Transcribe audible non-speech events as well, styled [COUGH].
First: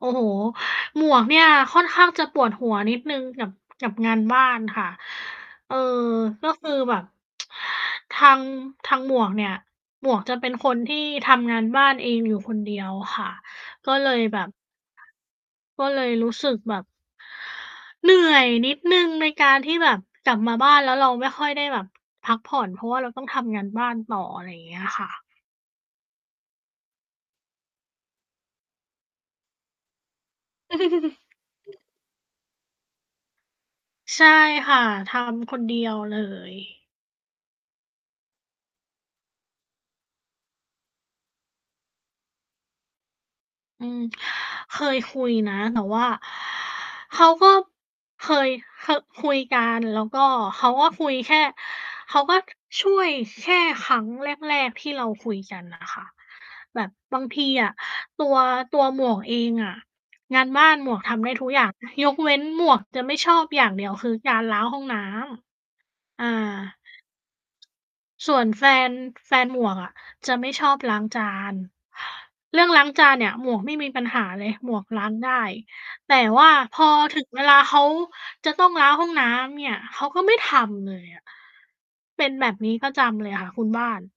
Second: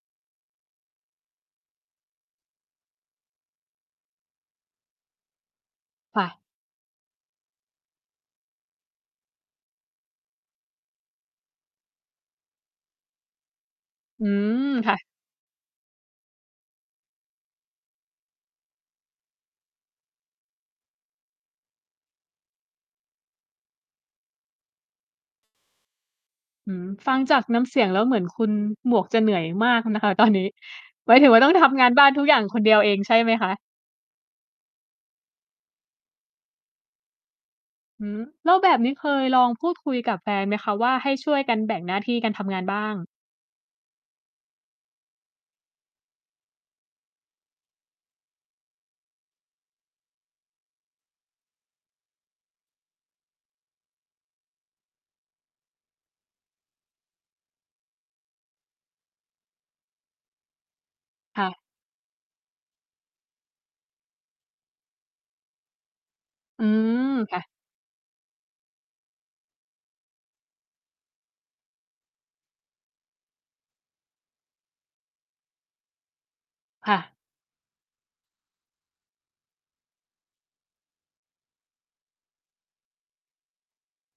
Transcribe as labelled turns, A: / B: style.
A: โอ้โฮ หมวกเนี่ยค่อนข้างจะปวดหัวนิดหนึ่งกับ กับงานบ้านค่ะ เออ
B: ค่ะ
A: ก็คือแบบ [TSK] ทาง ทางหมวกเนี่ย หมวกจะเป็นคนที่ทำงานบ้านเองอยู่คนเดียวค่ะ ก็เลย
B: อื
A: แบบ
B: ม ค่ะ
A: ก็เลยรู้สึกแบบ เหนื่อยนิดหนึ่งในการที่แบบ กลับมาบ้านแล้วเราไม่ค่อยได้แบบพักผ่อน เพราะว่าเราต้องทำงานบ้านต่อ อะไรอย่างเงี้ยค่ะ
B: อื้อฮือ ฟังจากน้ำเสียงแล้ว เหมือนคุณหมวกจะเหนื่อยมากอะนะคะ ตอนนี้ หมายถึงว่า ต้องทำ
A: [CHUCKLES]
B: งานบ้านทุกอย่างคนเดียวเองใช่ไหมคะ?
A: ใช่ค่ะ ทำ คนเดียวเลย
B: หือ! แล้วแบบนี้เคยลองพูดคุยกับแฟนไหมคะว่า ให้ช่วยกัน แบ่งหน้าที่กันทำงานบ้าง?
A: อืม เคยคุยนะ แต่ว่า เขาก็ เคย เคอะ คุยกัน แล้วก็เขาก็คุยแค่ เขาก็ช่วยแค่ครั้งแรก ๆ ที่เราคุยกันน่ะค่ะ แบบบางทีอะ ตัว ตัวหมวกเองอะ งานบ้านหมวกทำได้
B: ค
A: ท
B: ่
A: ุก
B: ะ
A: อย่าง ยกเว้นหมวกจะไม่ชอบอย่างเดียว คือ การล้างห้องน้ำ อา
B: อืม ค่ะ
A: ส่วนแฟน แฟนหมวกอะจะไม่ชอบล้างจาน เรื่องล้างจานเนี่ยหมวกไม่มีปัญหาเลย หมวกล้างได้ แต่ว่าพอ
B: ค่ะ
A: ถึงเวลาเขาจะต้องล้างห้องน้ำเนี่ย เขาก็ไม่ทำเลยอะ เป็นแบบนี้ประจำเลยค่ะคุณบ้าน